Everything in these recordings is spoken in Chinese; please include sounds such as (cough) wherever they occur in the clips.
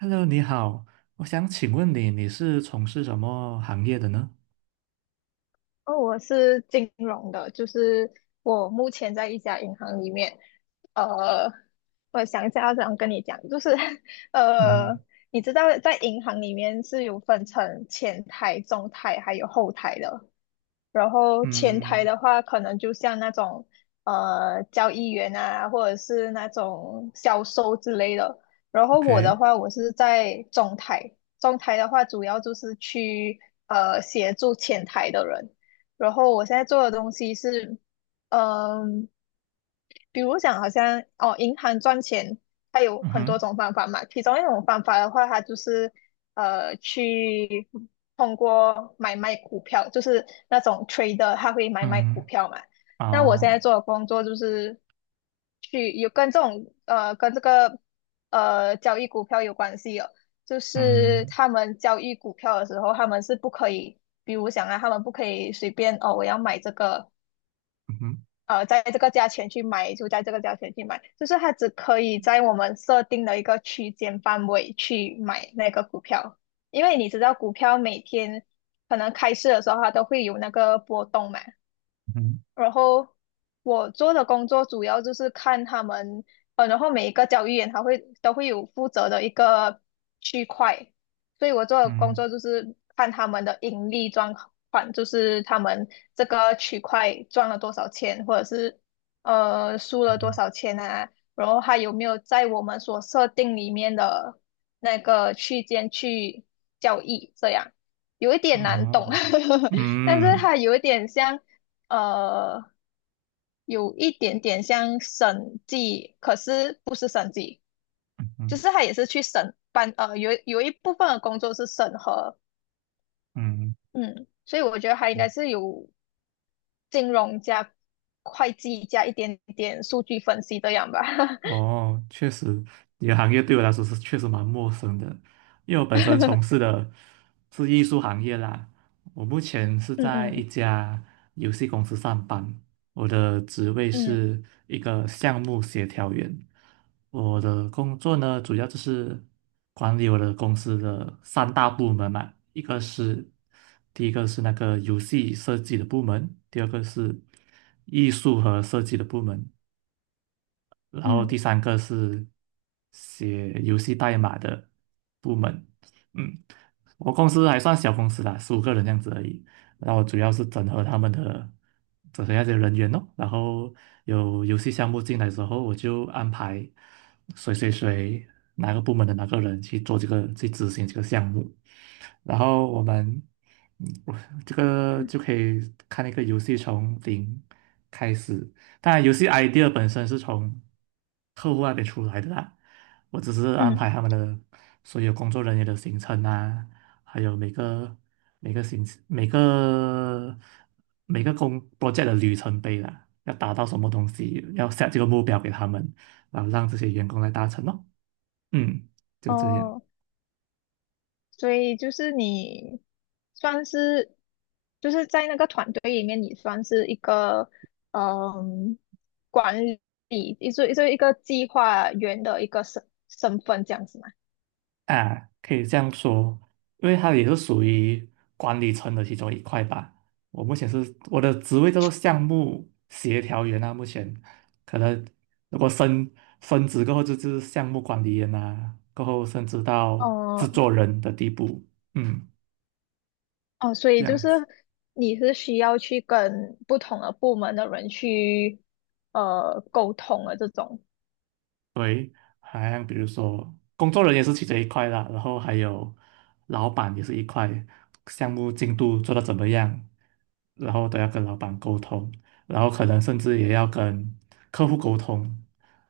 Hello，你好，我想请问你，你是从事什么行业的呢？哦，我是金融的，就是我目前在一家银行里面。呃，我想一下要怎样跟你讲，就是 (laughs) 呃，嗯你知道在银行里面是有分成前台、中台还有后台的。然后前台嗯的话，可能就像那种交易员啊，或者是那种销售之类的。然后我的，OK，话，我是在中台。中台的话主要就是去协助前台的人。然后我现在做的东西是，嗯、比如讲，好像哦，银行赚钱，它有嗯很多哼，种方法嘛。其中一种方法的话，它就是去通过买卖股票，就是那种 trader，他会买卖股嗯，票嘛。那我现在哦，做的工作就是去有跟这种跟这个交易股票有关系哦。就是嗯他们交易股票的时候，他们是不可以，比如讲啊，他们不可以随便哦，我要买这个。嗯哼在这个价钱去买，就在这个价钱去买，就是它只可以在我们设定的一个区间范围去买那个股票，因为你知道股票每天可能开市的时候它都会有那个波动嘛。嗯然后我做的工作主要就是看他们，然后每一个交易员他都会有负责的一个区块，所以我做的工嗯作就是看他们的盈利状况，就是他们这个区块赚了多少钱，或者是输了多嗯少钱啊，然后还有没有在我们所设定里面的那个区间去交易，这样有一点难懂。哦，(laughs) 但是嗯它有一点像。呃，有一点点像审计，可是不是审计，嗯就嗯是他也是去审办，有一部分的工作是审核。嗯嗯，所以我觉得他应该是有金融加会计加一点点数据分析这样吧。哦，确实。你的行业对我来说是确实蛮陌生的，因为我本身 (laughs) 从事的是艺术行业啦。我目前是嗯在一嗯家游戏公司上班，我的职位嗯是一个项目协调员。我的工作呢，主要就是管理我的公司的三大部门嘛。一个是第一个是那个游戏设计的部门，第二个是艺术和设计的部门，然后第嗯三个是写游戏代码的部门。嗯，我公司还算小公司啦，十五个人这样子而已。然后主要是整合他们的整合那些人员哦。然后有游戏项目进来之后，我就安排谁谁谁哪个部门的哪个人去做这个去执行这个项目。然后我们嗯我这个就可以看一个游戏从零开始。当然，游戏 idea 本身是从客户那边出来的啦，我只是安排嗯。他们的所有工作人员的行程啊，还有每个每个行每个每个工 project 的里程碑啦，要达到什么东西，要 set 这个目标给他们，然后让这些员工来达成咯。嗯，就这样。哦，所以就是你算是就是在那个团队里面，你算是一个嗯管理，一就就一个计划员的一个身份这样子嘛。啊，可以这样说，因为它也是属于管理层的其中一块吧。我目前是我的职位叫做项目协调员啊。目前可能如果升职过后就是项目管理员啊，过后升职到制哦作人的地步。嗯，哦，所这以就样是子。你是需要去跟不同的部门的人去沟通的这种。好像比如说工作人员是其中一块啦，然后还有老板也是一块，项目进度做得怎么样，然后都要跟老板沟通，然后可能甚至也要跟客户沟通，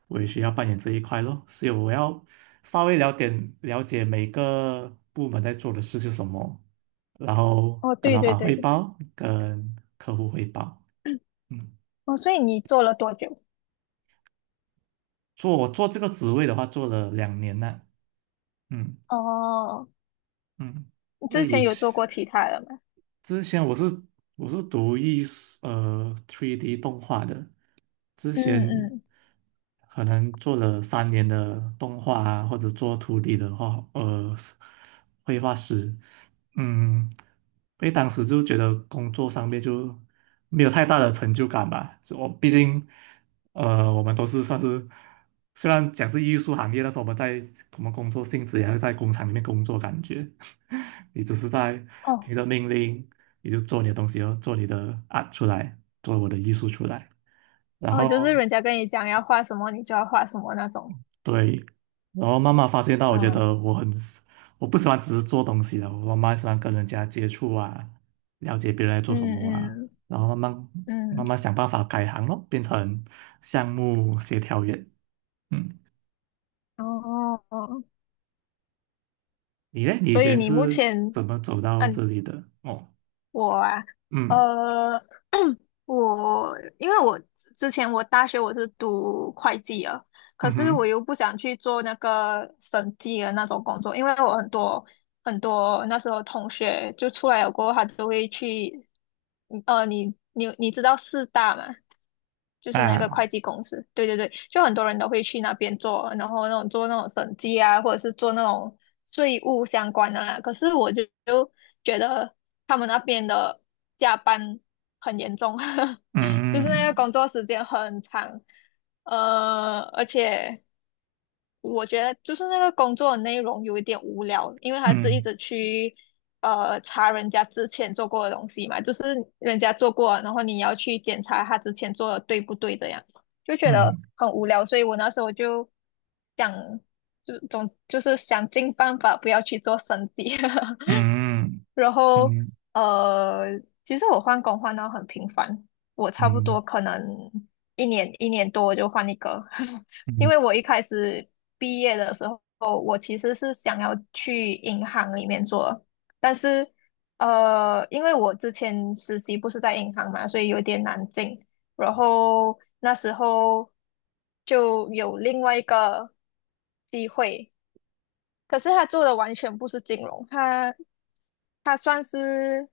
我也需要扮演这一块咯，所以我要稍微了解了解每个部门在做的事是什么，然后哦，跟对老对板汇对。报，跟客户汇报。嗯，哦，所以你做了多久？我做这个职位的话，做了两年了。嗯哦，嗯。你那之以前有前做过其他的吗？之前我是读艺术3D 动画的。之嗯前嗯。可能做了三年的动画啊，或者做徒 d 的画绘画师。嗯，因为当时就觉得工作上面就没有太大的成就感吧，我毕竟。我们都是算是，虽然讲是艺术行业，但是我们工作性质也是在工厂里面工作，感觉 (laughs) 你只是在听哦。着命令，你就做你的东西，然后做你的 art 出来，做我的艺术出来。然哦，就是后人家跟你讲要画什么，你就要画什么那种。对，然后慢慢发现到，我觉嗯得我很，我不喜欢只是做东西了，我蛮喜欢跟人家接触啊，了解别人在做什嗯么啊，嗯然后慢慢嗯。想办法改行咯，变成项目协调员。嗯。哦，哦。你呢？你以所以前你目是前，怎么走到嗯，这里的？哦，我啊，嗯呃，因为我之前我大学我是读会计啊，可嗯是我哼又不想去做那个审计的那种工作，因为我很多很多那时候同学就出来了过后，他都会去，你知道四大吗？就是那个啊，会计公司，对对对，就很多人都会去那边做，然后那种做那种审计啊，或者是做那种税务相关的啦。可是我就觉得他们那边的加班很严重，(laughs) 就是那嗯个工作时间很长。而且我觉得就是那个工作的内容有一点无聊，因为他是一嗯直去查人家之前做过的东西嘛，就是人家做过，然后你要去检查他之前做的对不对，这样就觉得嗯很无聊，所以我那时候就想，就是想尽办法不要去做审计。(laughs) 嗯然后嗯嗯呃，其实我换工换到很频繁，我差不嗯多可能一年一年多就换一个。(laughs) 因嗯为我一开始毕业的时候，我其实是想要去银行里面做，但是因为我之前实习不是在银行嘛，所以有点难进，然后那时候就有另外一个机会。可是他做的完全不是金融，它算是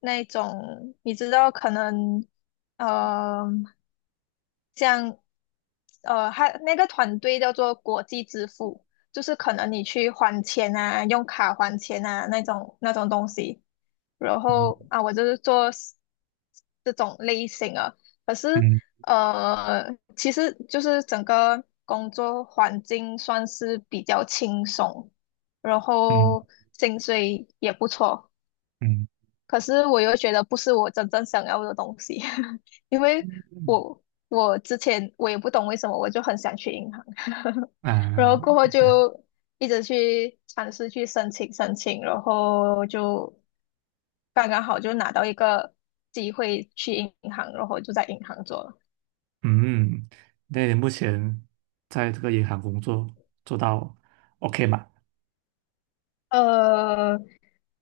那种你知道，可能呃，像它那个团队叫做国际支付，就是可能你去还钱啊，用卡还钱啊那种那种东西。然嗯后啊，我就是做 s- 这种类型啊。可是嗯其实就是整个工作环境算是比较轻松，然嗯后薪水也不错。嗯可是我又觉得不是我真正想要的东西。(laughs) 因为嗯我我之前我也不懂为什么我就很想去银行，(laughs) 然后啊过后，OK，就一直去尝试去申请，然后就刚刚好就拿到一个机会去银行，然后就在银行做了。嗯。那你目前在这个银行工作做到 OK 吗？呃，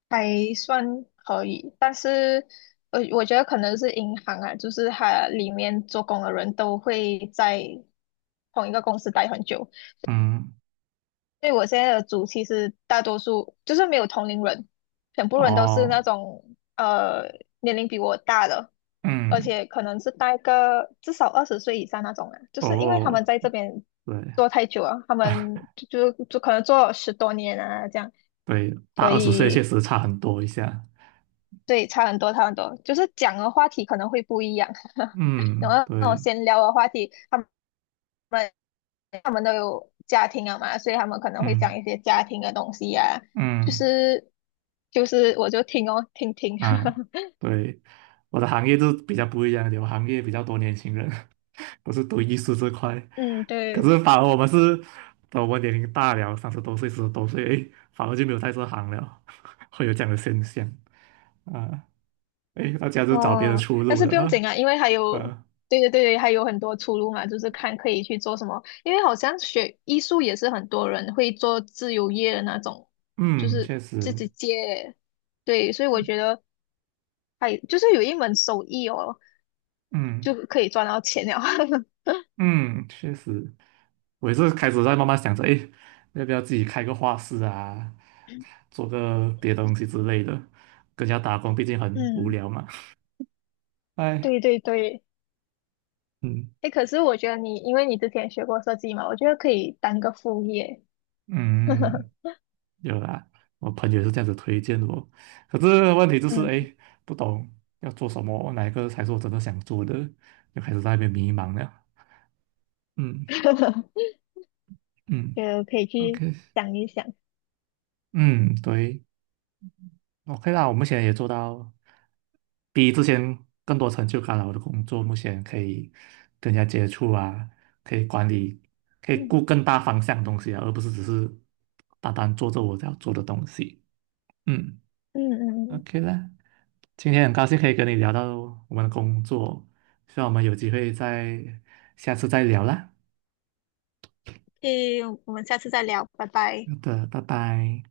还算可以，但是我觉得可能是银行啊，就是它里面做工的人都会在同一个公司待很久，嗯，所以我现在的组其实大多数就是没有同龄人，全部人都是那哦，种年龄比我大的，而嗯，且可能是待个至少20岁以上那种啊，就是因为他哦，们在这边对 做太久了，他 (laughs) 们就就就可能做了10多年啊这样，对，大所二十岁确以。实差很多一下。对，差很多，差很多，就是讲的话题可能会不一样。(laughs) 然嗯后那种对，闲聊的话题，他们都有家庭了嘛，所以他们可能会嗯讲一些家庭的东西呀、啊就嗯。是就是我就听哦，听听。啊，对，我的行业就比较不一样一点，我行业比较多年轻人，(laughs) 我是读艺术这块。(laughs) 嗯，可对。是反而我们是，等我们年龄大了，三十多岁、四十多岁，诶，反而就没有在这行了，(laughs) 会有这样的现象。啊，诶，大家就找别的哦，出但路是了不用紧啊。啊，因为还有，啊，对对对，还有很多出路嘛，就是看可以去做什么，因为好像学艺术也是很多人会做自由业的那种，就嗯，是确自实，己接。对，所以我觉得。还就是有一门手艺哦，就嗯可以赚到钱了。(laughs) 嗯，嗯确实。我也是开始在慢慢想着，哎，要不要自己开个画室啊，做个别的东西之类的。跟人家打工毕竟很无嗯，聊嘛。哎，对对对。嗯哎，可是我觉得你，因为你之前学过设计嘛，我觉得可以当个副业。嗯，有啦，我朋友也是这样子推荐我。可是问题就是，嗯。哎，不懂要做什么，哪一个才是我真的想做的，就开始在那边迷茫了。嗯 (laughs) 嗯觉可以去，OK，想一想。嗯，对。OK 啦，我目前也做到比之前更多成就感了。我的工作目前可以跟人家接触啊，可以管理，可以顾嗯更大方向的东西啊，而不是只是单单做着我要做的东西。嗯嗯嗯。，OK 啦，今天很高兴可以跟你聊到我们的工作，希望我们有机会再下次再聊啦。嗯，诶，我们下次再聊，拜拜。好的，拜拜。